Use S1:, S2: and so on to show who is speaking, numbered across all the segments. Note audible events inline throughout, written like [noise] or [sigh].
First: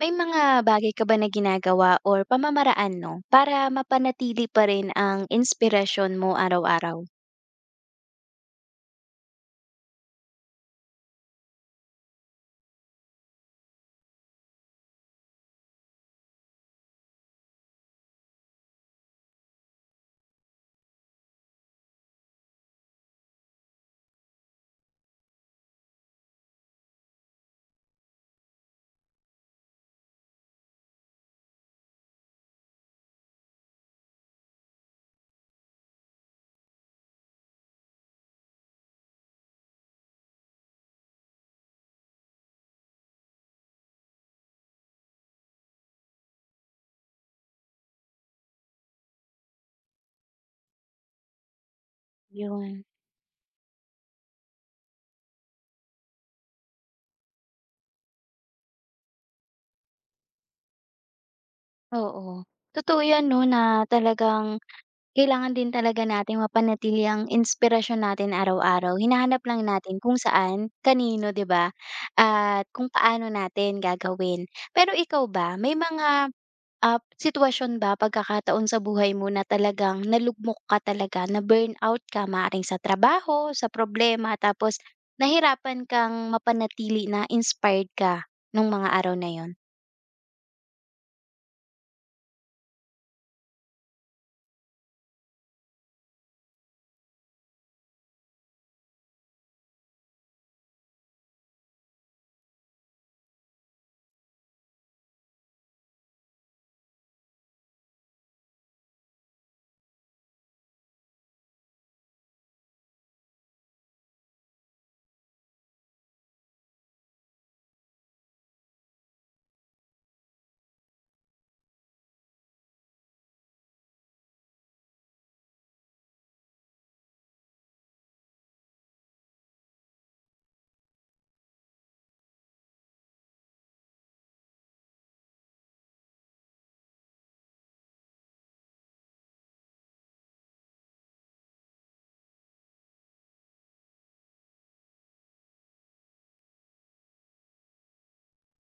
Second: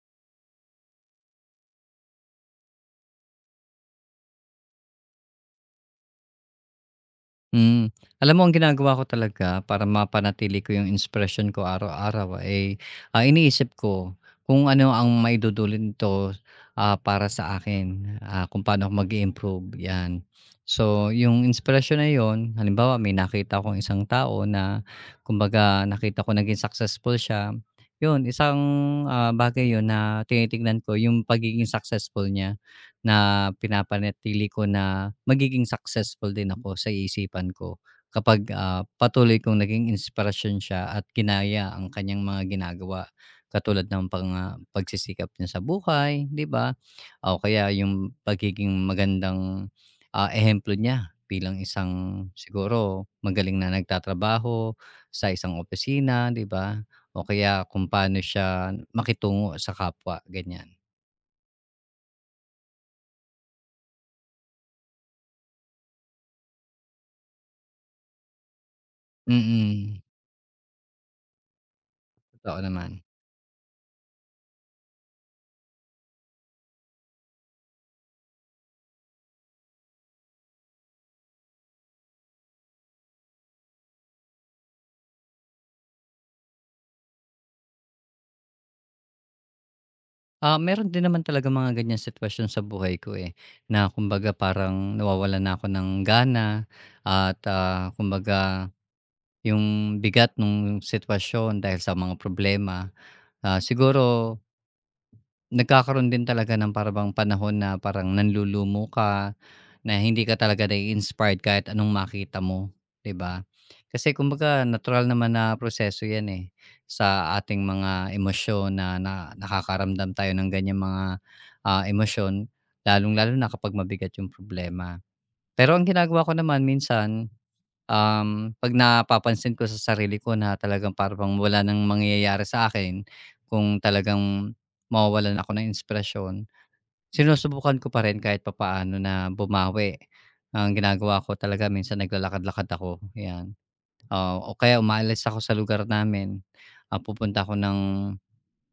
S1: May mga bagay ka ba na ginagawa or pamamaraan 'no, para mapanatili pa rin ang inspirasyon mo araw-araw?
S2: Hmm. Alam mo ang ginagawa ko talaga para mapanatili ko yung inspiration ko araw-araw ay, iniisip ko kung ano ang maidudulot nito, para sa akin, kung paano ako mag improve 'yan. So, yung inspiration na yon halimbawa may nakita akong isang tao na kumbaga nakita ko naging successful siya, 'yun isang, bagay 'yun na tinitignan ko yung pagiging successful niya. Na pinapanatili ko na magiging successful din ako sa isipan ko kapag, patuloy kong naging inspirasyon siya at ginaya ang kanyang mga ginagawa katulad ng pagsisikap niya sa buhay, 'di ba? O kaya yung pagiging magandang, ehemplo niya bilang isang
S1: 'Yun.
S2: siguro magaling na nagtatrabaho sa isang opisina, 'di ba? O kaya kung paano siya makitungo sa kapwa, ganiyan.
S1: Oo, totoo 'yan 'no, na talagang kailangan din talaga natin mapanatili ang inspirasyon natin araw-araw. Hinahanap lang natin
S2: Mm,
S1: kung saan, kanino, 'di ba,
S2: totoo
S1: at kung
S2: naman.
S1: paano natin gagawin. Pero ikaw ba, may mga sitwasyon ba, pagkakataon sa buhay mo na talagang nalugmok ka talaga, na-burnout ka maaaring sa trabaho, sa problema, tapos nahirapan kang mapanatili na inspired ka nung mga araw na yon.
S2: Ah, meron din naman talaga mga ganiyang sitwasyon sa buhay ko, eh, na kumbaga parang nawawalan na ako ng gana at, kumbaga yung bigat ng sitwasyon dahil sa mga problema. Ah, siguro nagkakaroon din talaga ng parang panahon na parang nanlulumo ka, na hindi ka talaga nai-inspired kahit anong makita mo, 'di ba? Kasi kumbaga natural naman na proseso 'yan, eh, sa ating mga emosyon na na nakakaramdam tayo ng ganiyang mga, emosyon, lalong-lalo na kapag mabigat yung problema. Pero ang ginagawa ko naman minsan, 'pag napapansin ko sa sarili ko na talagang parang wala ng mangyayari sa akin, kung talagang mawawalan ako ng inspirasyon, sinusubukan ko pa rin kahit papaano na bumawi. Ang ginagawa ko talaga minsan naglalakad-lakad ako, 'yan. Oo, o kaya umaalis ako sa lugar namin. Ah, pupunta ako ng,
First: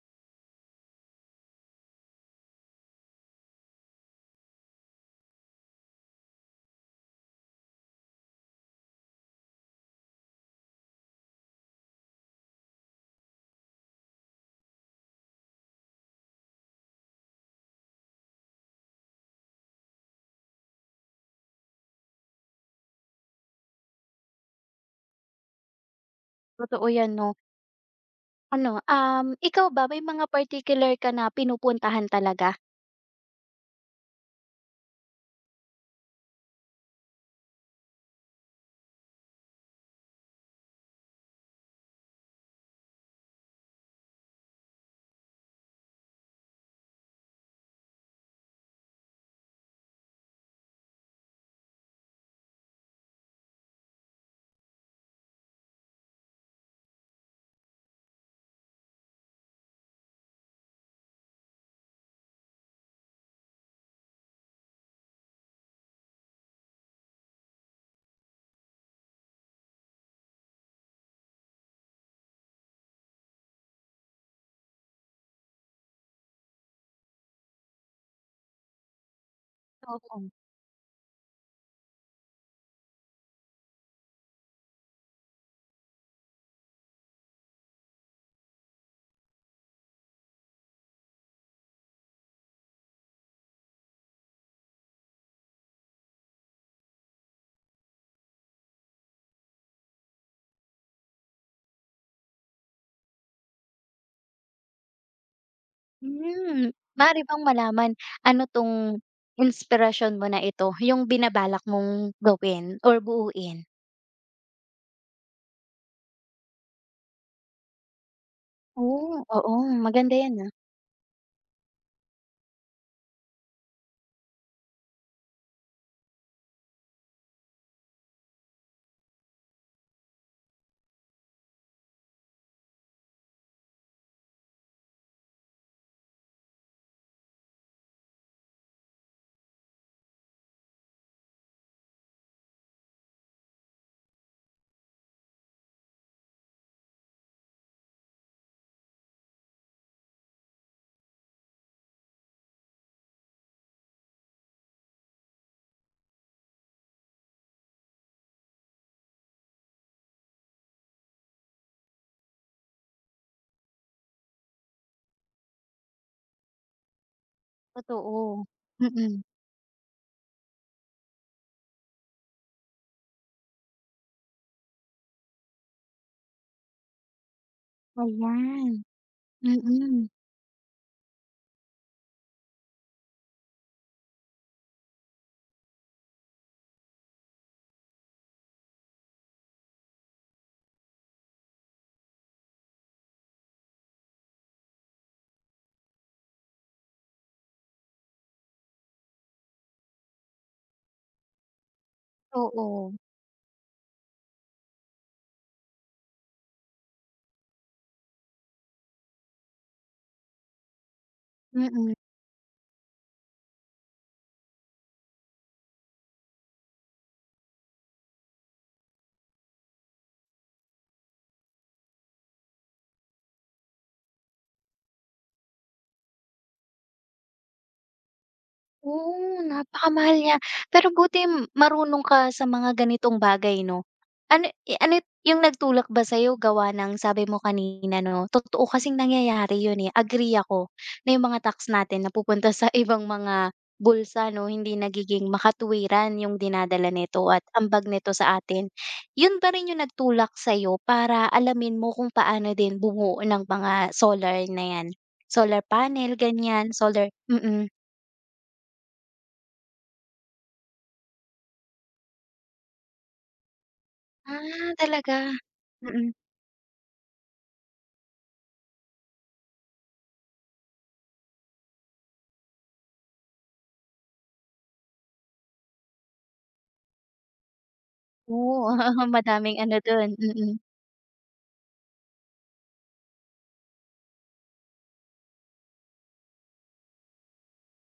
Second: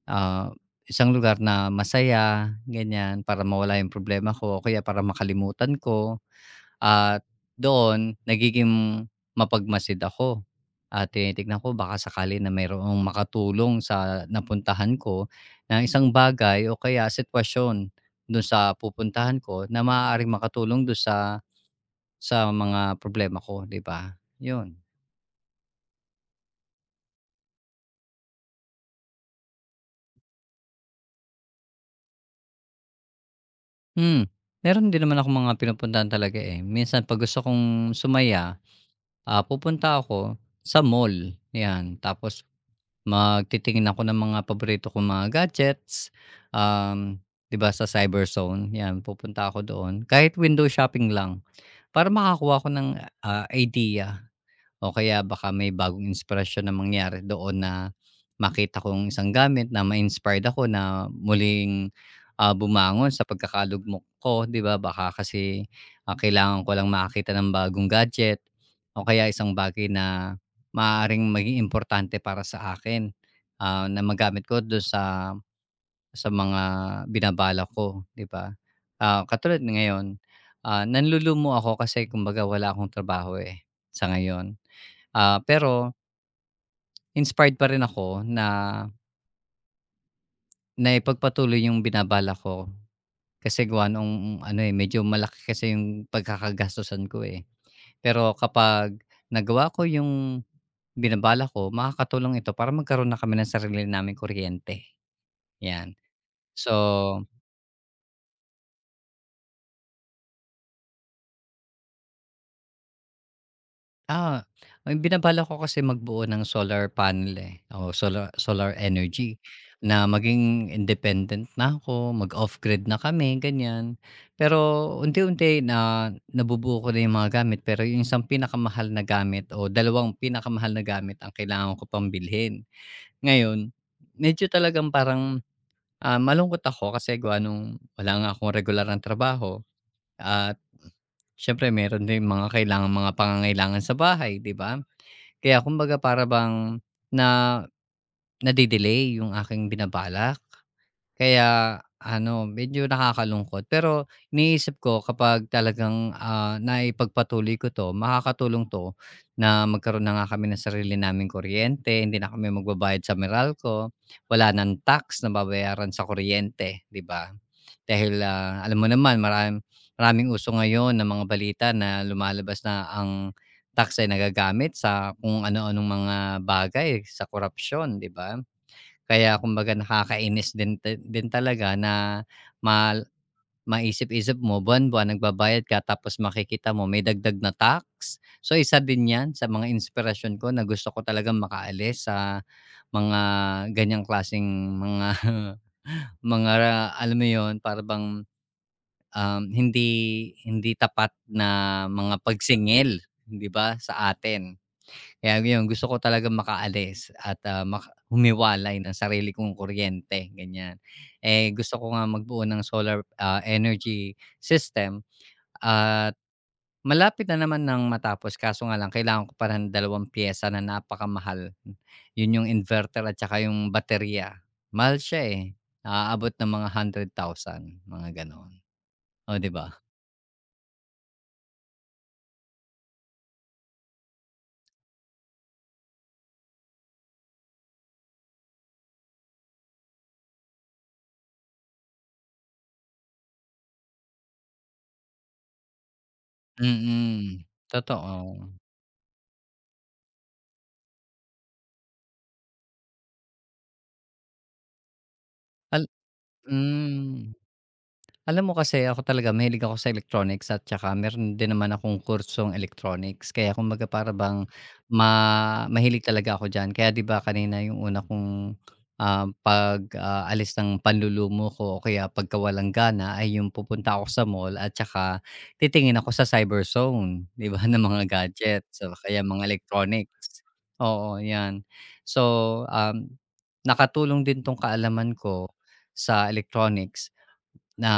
S2: ah, isang lugar na masaya, ganiyan, para mawala yung problema ko o kaya para makalimutan ko. At doon nagiging mapagmasid ako at tinitignan ko baka sakali na mayroong makatulong sa napuntahan ko na isang bagay o kaya sitwasyon do'n sa pupuntahan ko na maaaring makatulong do'n sa mga problema ko, 'di ba? 'Yun.
S1: Totoo yan 'no. Ano, ikaw ba may mga particular ka na pinupuntahan talaga?
S2: Hmm, meron din naman ako mga pinupuntahan talaga, eh. Minsan 'pag gusto kong sumaya, pupunta ako sa mall, 'yan. Tapos magtitingin ako ng mga paborito kong mga gadgets, um, 'di ba sa Cyberzone, 'yan pupunta ako doon. Kahit window shopping lang para makakuha ako ng, idea o kaya baka may bagong inspirasyon na mangyari doon na makita kong isang gamit na ma-inspired ako na muling, bumangon sa pagkakalugmok ko, 'di ba? Baka kasi, kailangan ko lang makakita ng bagong gadget o kaya isang bagay na maaaring maging importante para sa akin, na magamit ko do'n sa mga binabala ko, 'di ba? Ah, katulad ng ngayon,
S1: Oo.
S2: nanlulumo ako kasi kumbaga wala akong trabaho, eh, sa ngayon. Ah, pero inspired pa rin ako na naipagpatuloy yung binabalak ko. Kasi gawa nung ano, eh, medyo malaki kasi yung pagkakagastusan ko, eh. Pero kapag nagawa ko yung binabalak ko, makakatulong ito para magkaroon na kami ng sarili namin kuryente, 'yan.
S1: Hmm, Maaari
S2: So,
S1: bang malaman ano 'tong inspirasyon mo na ito, yung binabalak mong gawin or buuin?
S2: ah, ang binabalak ko kasi magbuo ng solar panel, eh, o solar solar
S1: Oh,
S2: energy
S1: oo,
S2: na
S1: maganda yan, ah.
S2: maging independent na ako, mag-off-grid na kami, ganyan. Pero unti-unti na nabubuo ko na yung mga gamit, pero yung isang pinakamahal na gamit o dalawang pinakamahal na gamit ang kailangan ko pang bilhin. Ngayon, medyo talagang parang, malungkot ako kasi gawa nung wala nga akong regular na trabaho at siyempre meron din mga kailangang mga pangangailangan sa bahay, 'di ba? Kaya kumbaga para bang na nade-delay yung aking binabalak. Kaya ano, medyo nakakalungkot. Pero iniisip ko kapag talagang, naipagpatuloy ko 'to, makakatulong 'to na magkaroon na nga kami ng sarili naming kuryente, hindi na kami magbabayad sa Meralco, wala ng tax na babayaran sa kuryente, 'di ba? Dahil,
S1: Totoo.
S2: alam mo naman
S1: Mm,
S2: maraming uso ngayon ng mga balita na lumalabas na ang tax ay nagagamit sa kung ano-anong mga bagay, sa korupsyon, 'di ba?
S1: ayan,
S2: Kaya kumbaga
S1: mm.
S2: nakakainis din ti din talaga na mal maisip-isip mo buwan-buwan nagbabayad ka tapos makikita mo may dagdag na tax. So, isa din 'yan sa mga inspirasyon ko na gusto ko talaga makaalis sa mga ganyang klaseng mga [laughs] mga alam mo 'yun, para bang hindi hindi tapat na mga
S1: Oo,
S2: pagsingil, 'di ba, sa atin. Kaya ngayon gusto ko talaga makaalis at, maka humiwalay ng sarili kong kuryente, ganyan. Eh, gusto ko
S1: mm.
S2: nga magbuo ng solar, energy system at malapit na naman ng matapos kaso nga lang kailangan ko pa ng dalawang piyesa na napakamahal. Yun yung inverter at saka yung baterya. Mahal siya, eh, naaabot ng mga 100,000, mga gano'n, oh,
S1: Oo,
S2: 'di ba?
S1: napakamahal niya. Pero buti marunong ka sa mga ganitong bagay 'no? Ano yung nagtulak ba sa'yo gawa ng sabi mo kanina 'no, totoo kasing nangyayari yun, eh, agree ako na yung mga tax natin napupunta sa [laughs] ibang mga bulsa 'no, hindi nagiging makatuwiran yung dinadala nito at
S2: Mm,
S1: ambag nito sa
S2: totoo.
S1: atin. Yun ba rin yung nagtulak sa'yo para alamin mo kung paano din bumuo ng mga solar na 'yan? Solar
S2: Al
S1: panel, ganyan, solar.
S2: hmm. Alam mo kasi ako talaga mahilig ako sa electronics at saka meron din naman akong kursong electronics. Kaya kumbaga para bang
S1: Ah, talaga?
S2: mahilig
S1: Mm.
S2: talaga ako diyan. Kaya 'di ba kanina yung una kong, pag, alis ng panlulumo ko o kaya pagkawalang gana ay yung pupunta ako sa mall at saka titingin ako sa cyber zone, 'di ba, [laughs] ng mga
S1: Oo,
S2: gadgets o
S1: [laughs]
S2: kaya mga
S1: madaming ano dun,
S2: electronics.
S1: mm.
S2: Oo, 'yan. So, um, nakatulong din 'tong kaalaman ko sa electronics na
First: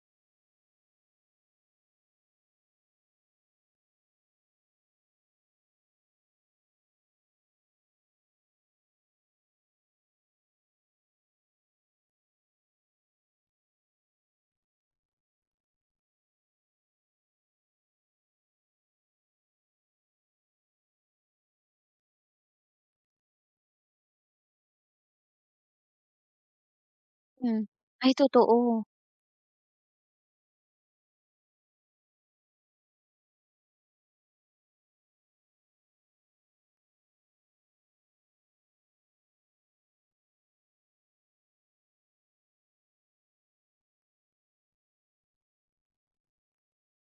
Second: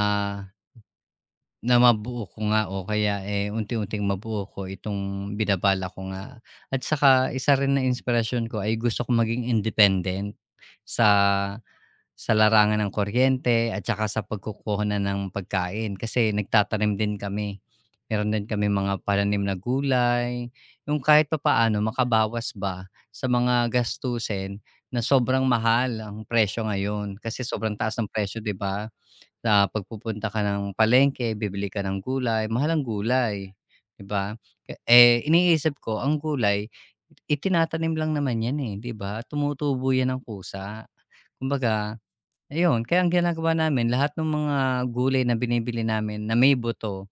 S2: na mabuo ko nga o kaya, eh, unti-unting mabuo ko itong binabala ko nga at saka isa rin na inspirasyon ko ay gusto ko maging independent sa sa larangan ng kuryente at saka sa pagkukuha na ng pagkain kasi nagtatanim din kami. Meron din kami mga pananim na gulay, yung kahit papaano makabawas ba sa mga gastusin na sobrang mahal ang presyo ngayon kasi
S1: Hmm.
S2: sobrang taas ng
S1: Ay
S2: presyo, 'di
S1: totoo.
S2: ba? Sa pagpupunta ka ng palengke, bibili ka ng gulay, mahal ang gulay, 'di ba? Eh, iniisip ko ang gulay itinatanim lang naman 'yan, eh, 'di ba? Tumutubo 'yan ng kusa. Kumbaga, ayun, kaya ang ginagawa namin lahat ng mga gulay na binibili namin na may buto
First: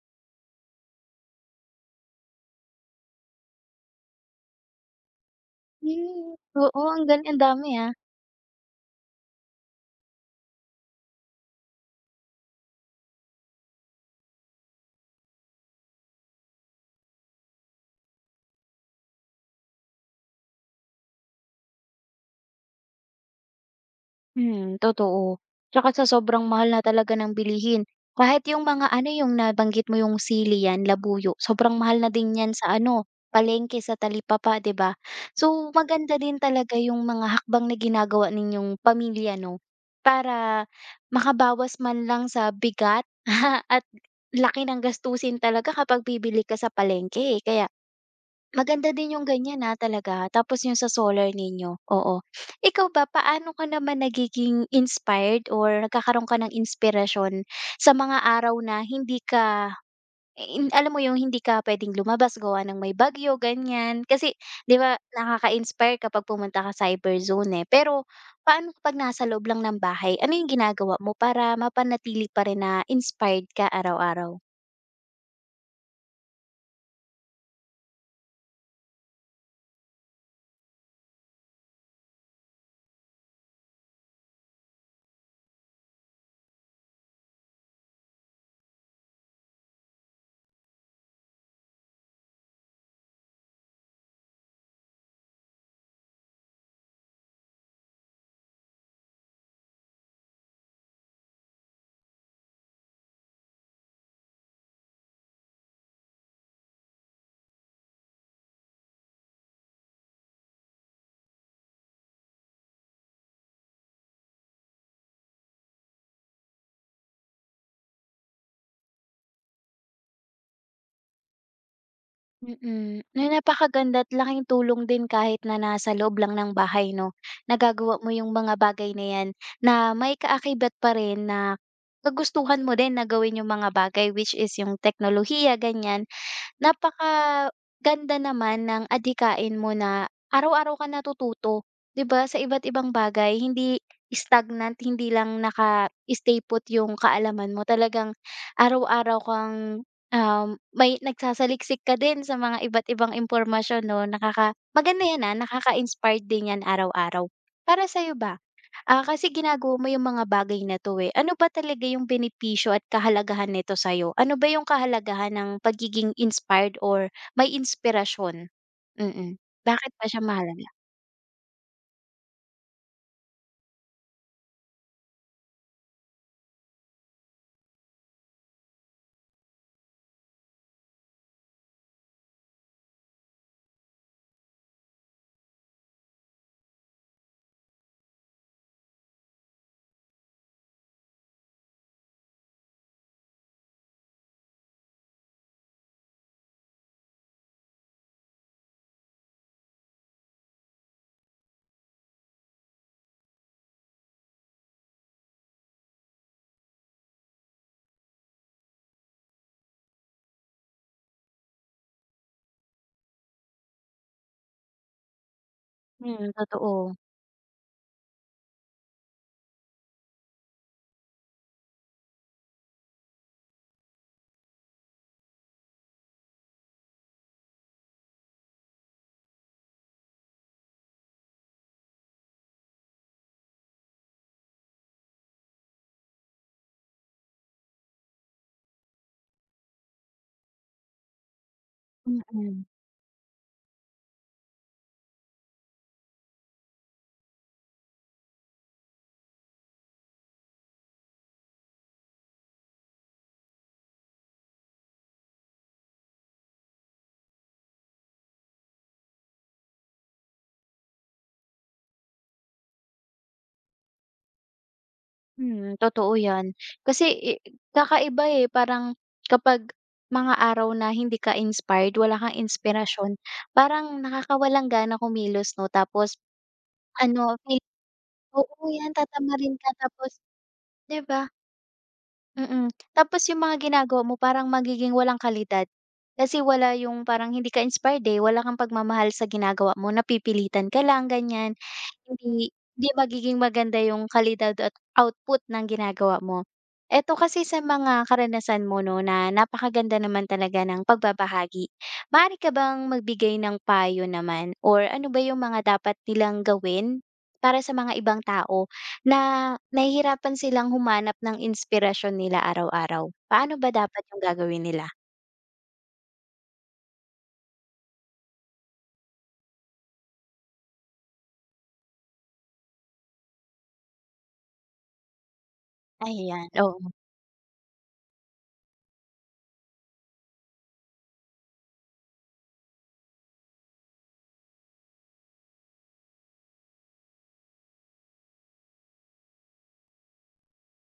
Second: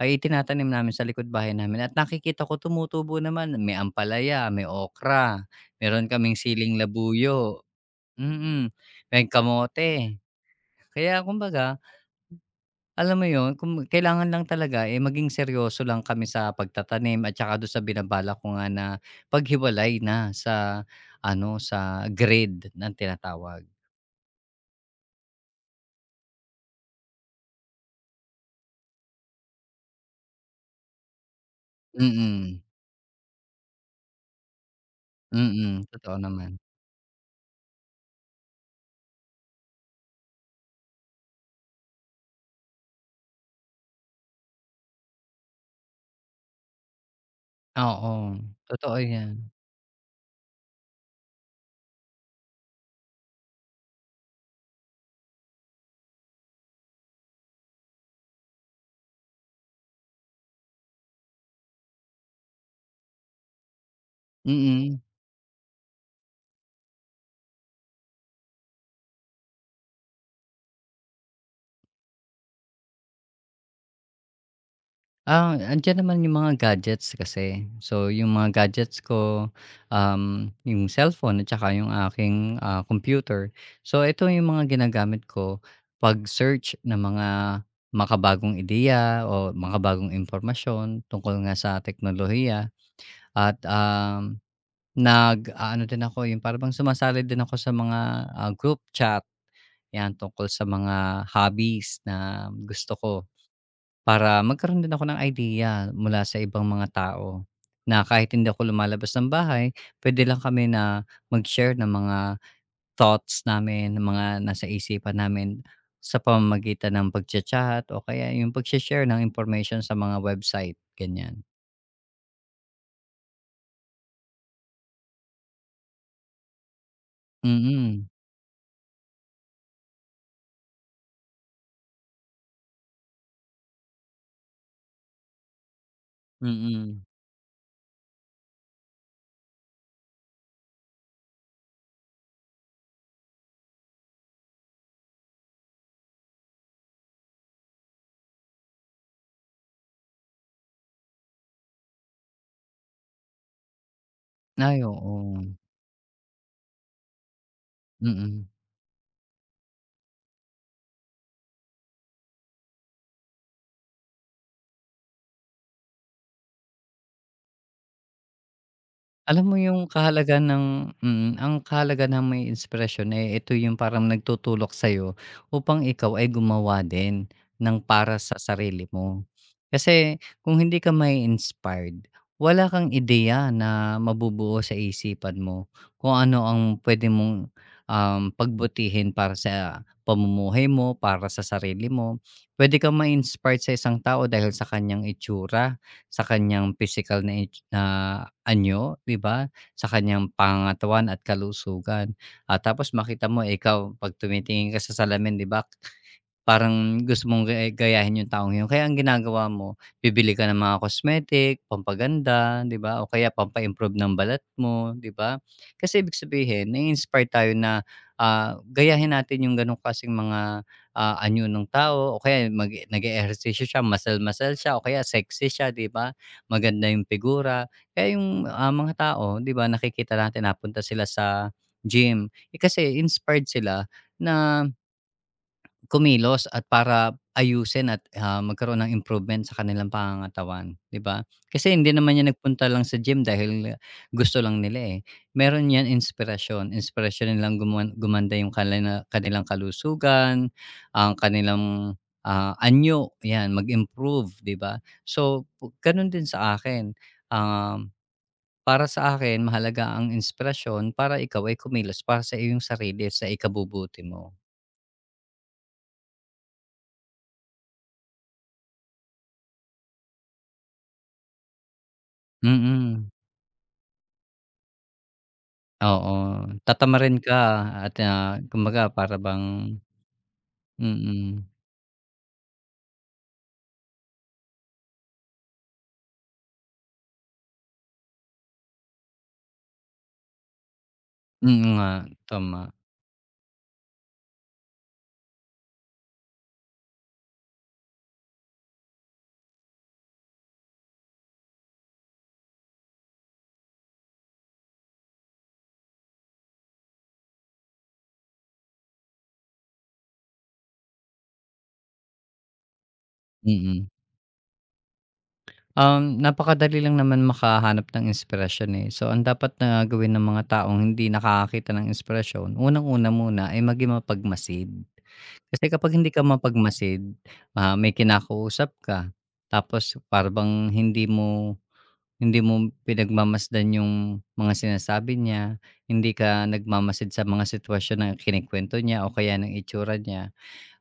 S2: ay itinatanim namin sa likod bahay namin at nakikita ko tumutubo naman. May ampalaya, may okra, meron
S1: Hmm.
S2: kaming siling
S1: Oo, ang
S2: labuyo,
S1: dami, ah.
S2: mm, may kamote. Kaya kumbaga alam mo yun, kung kailangan lang talaga, eh, maging seryoso lang kami sa pagtatanim at saka do'n sa binabalak ko nga na paghiwalay na sa ano, sa grade na tinatawag.
S1: Totoo. Tsaka sa sobrang mahal na talaga ng bilihin, kahit yung mga ano, yung nabanggit mo yung sili 'yan, labuyo, sobrang mahal na din 'yan
S2: Mm,
S1: sa ano, palengke, sa talipapa, 'di ba? So,
S2: mm, totoo
S1: maganda din
S2: naman.
S1: talaga yung mga hakbang na ginagawa ninyong pamilya 'no, para makabawas man lang sa bigat [laughs] at laki ng gastusin talaga kapag bibili ka sa palengke, eh. Kaya
S2: Oo,
S1: maganda
S2: totoo
S1: din yung
S2: 'yan,
S1: ganyan, na talaga, tapos yung sa solar ninyo, oo. Ikaw ba, paano ka naman nagiging inspired or nagkakaroon ka ng inspirasyon sa mga araw na hindi ka in alam mo yung hindi ka puwedeng lumabas gawa ng may bagyo, ganyan? Kasi 'di ba
S2: mm.
S1: nakaka-inspire kapag pumunta ka sa cyber zone, eh. Pero paano kapag nasa loob lang ng bahay, ano yung ginagawa mo para mapanatili pa rin na inspired ka araw-araw?
S2: Ah, andiyan naman yung mga gadgets kasi. So, yung mga gadgets ko, yung cellphone at saka yung aking, computer. So, ito yung mga ginagamit ko pag-search ng mga makabagong ideya o makabagong impormasyon tungkol nga sa teknolohiya at, nag ano din ako, yung parang bang sumasali din ako sa mga, group chat, 'yan tungkol sa mga hobbies na gusto ko. Para magkaroon din ako ng idea mula sa ibang mga tao, na kahit hindi ako lumalabas ng bahay, puwede lang kami na mag-share ng mga thoughts namin, ng mga nasa isipan namin sa pamamagitan ng pag chat o kaya yung pagshe-share ng information sa mga website, ganyan.
S1: Na napakaganda at laking tulong din kahit na nasa loob lang ng bahay 'no, nagagawa
S2: Mm,
S1: mo yung mga bagay na yan na may kaakibat pa rin na kagustuhan mo din na gawin yung mga bagay which is yung teknolohiya, ganyan.
S2: mm.
S1: Napakaganda naman ng adikain mo na araw-araw ka natututo, 'di ba, sa iba't ibang bagay. Hindi stagnant, hindi lang naka-stay put yung kaalaman mo. Talagang araw-araw kang, may nagsasaliksik ka din sa mga iba't ibang impormasyon 'no, nakaka
S2: Ay, oo.
S1: maganda 'yan, ah, nakaka-inspired din 'yan araw-araw. Para sa'yo ba?
S2: Mm.
S1: Kasi ginagawa mo yung mga bagay na 'to, eh. Ano ba talaga yung benepisyo at kahalagahan nito sa'yo? Ano ba yung kahalagahan ng pagiging inspired or may inspirasyon? Mm.
S2: Alam mo yung
S1: Bakit pa siya
S2: kahalagahan ng
S1: mahalaga?
S2: mm, ang kahalagahan ng may inspirasyon, eh, ito yung parang nagtutulak sa'yo upang ikaw ay gumawa din ng para sa sarili mo. Kasi kung hindi ka may inspired wala kang ideya na mabubuo sa isipan mo kung ano ang pwede mong, pagbutihin para sa pamumuhay mo, para sa sarili mo. Pwede kang ma-inspired sa isang tao dahil sa kanyang itsura, sa kanyang physical na anyo, 'di ba, sa kanyang pangangatawan at kalusugan. At tapos makita mo ikaw 'pag tumitingin ka sa salamin, 'di ba, parang gusto mong gayahin yung taong yun. Kaya ang ginagawa mo, bibili ka ng mga cosmetic, pampaganda, 'di ba, o kaya pampa-improve ng balat mo, 'di ba? Kasi ibig
S1: Mm,
S2: sabihin na
S1: totoo.
S2: inspire tayo na, gayahin natin yung ganong kasing mga, anyo ng tao o kaya nag-e-ehersisyo siya, masal-masal siya o kaya sexy siya, 'di ba? Maganda yung figura. Kaya yung, mga tao, 'di ba, nakikita natin napunta sila sa gym, eh, kasi inspired sila na kumilos at para ayusin at, magkaroon ng improvement sa kanilang pangangatawan, 'di ba? Kasi hindi naman yan
S1: Mm.
S2: nagpunta lang sa gym dahil gusto lang nila, eh. Meron yan inspirasyon nilang gumanda yung kanilang kalusugan, ang kanilang, anyo, yan mag-improve, 'di ba? So, gano'n din sa akin, um, para sa akin mahalaga ang inspirasyon para ikaw ay kumilos para sa iyong sarili, sa ikabubuti mo.
S1: Mm, totoo 'yan. Kasi, eh, kakaiba, eh, parang kapag mga araw na hindi ka inspired, wala kang
S2: Mm.
S1: inspirasyon, parang nakakawalang gana kumilos 'no?
S2: Oo,
S1: Tapos
S2: tatamarin ka
S1: ano, feel
S2: at,
S1: oo,
S2: kumbaga
S1: 'yan,
S2: para bang
S1: tatamarin ka tapos 'di ba?
S2: mm.
S1: Mm. Tapos yung mga ginagawa mo parang magiging walang kalidad. Kasi wala yung parang hindi ka inspired, eh, wala kang pagmamahal sa ginagawa mo, napipilitan ka lang, ganyan.
S2: Mm nga,
S1: Hindi
S2: tama,
S1: hindi magiging maganda yung kalidad at output ng ginagawa mo. Eto kasi sa mga karanasan mo 'no, na napakaganda naman talaga ng pagbabahagi. Maaari ka bang magbigay ng payo naman or ano ba yung mga dapat nilang gawin para sa mga ibang tao? Na nahihirapan silang humanap ng inspirasyon nila araw-araw. Paano ba
S2: mm.
S1: dapat yung gagawin nila?
S2: Um, napakadali lang naman makahanap ng inspirasyon, eh. So, ang dapat na gawin ng mga taong hindi nakakakita ng inspirasyon, unang-una muna ay maging mapagmasid. Kasi kapag hindi ka
S1: Ayan. Oo.
S2: mapagmasid, may kinakausap ka tapos para bang hindi mo pinagmamasdan yung mga sinasabi niya, hindi ka nagmamasid sa mga sitwasyon na kinikwento niya o kaya ng itsura niya,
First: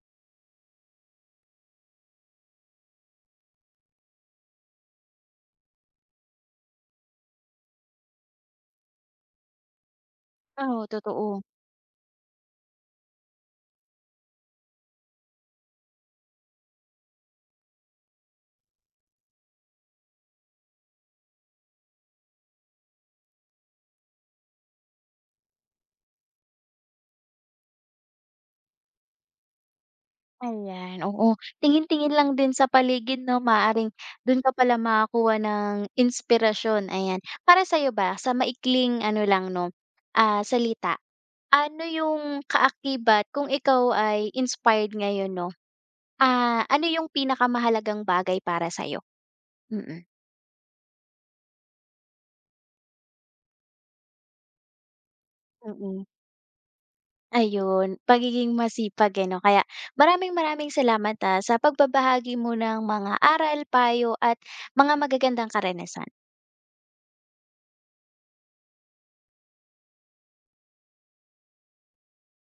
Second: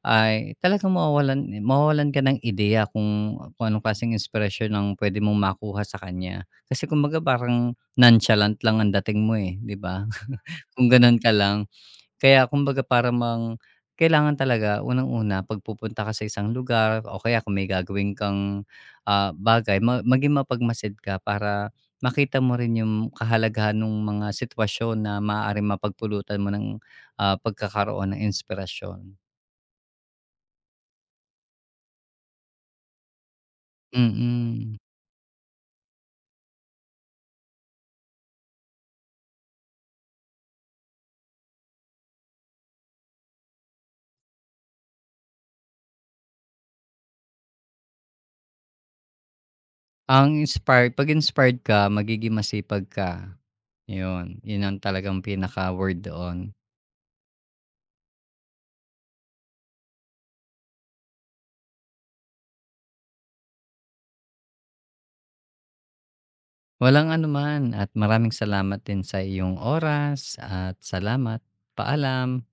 S2: ay talagang mawawalan mawawalan ka ng ideya kung anong klaseng inspirasyon ang puwede mong makuha sa kanya. Kasi kumbaga parang nonchalant lang ang dating mo, eh, 'di ba? [laughs]
S1: Oo,
S2: Kung gano'n
S1: totoo.
S2: ka lang. Kaya kumbaga para mang kailangan talaga unang-una 'pag pupunta ka sa isang lugar o kaya kung may gagawin kang, bagay maging mapagmasid ka para makita mo rin yung kahalagahan ng mga sitwasyon na maaaring mapagpulutan mo ng, pagkakaroon ng inspirasyon.
S1: Ayan, oo. Tingin-tingin lang din sa paligid 'no, maaring dun ka
S2: Mm.
S1: pala makakuha ng inspirasyon, ayan. Para sa'yo ba, sa maikling ano lang 'no, salita, ano yung kaakibat kung ikaw ay inspired ngayon 'no? Ah, ano yung pinakamahalagang bagay para sa'yo? Mm.
S2: Ang inspired 'pag inspired ka magiging masipag ka, yun. Yun ang talagang pinaka-word
S1: Mm.
S2: doon.
S1: Ayun, pagiging masipag, eh, 'no? Kaya maraming maraming salamat, sa pagbabahagi mo ng mga aral, payo at mga magagandang karanasan.
S2: Walang anuman at maraming salamat din sa iyong oras at salamat. Paalam.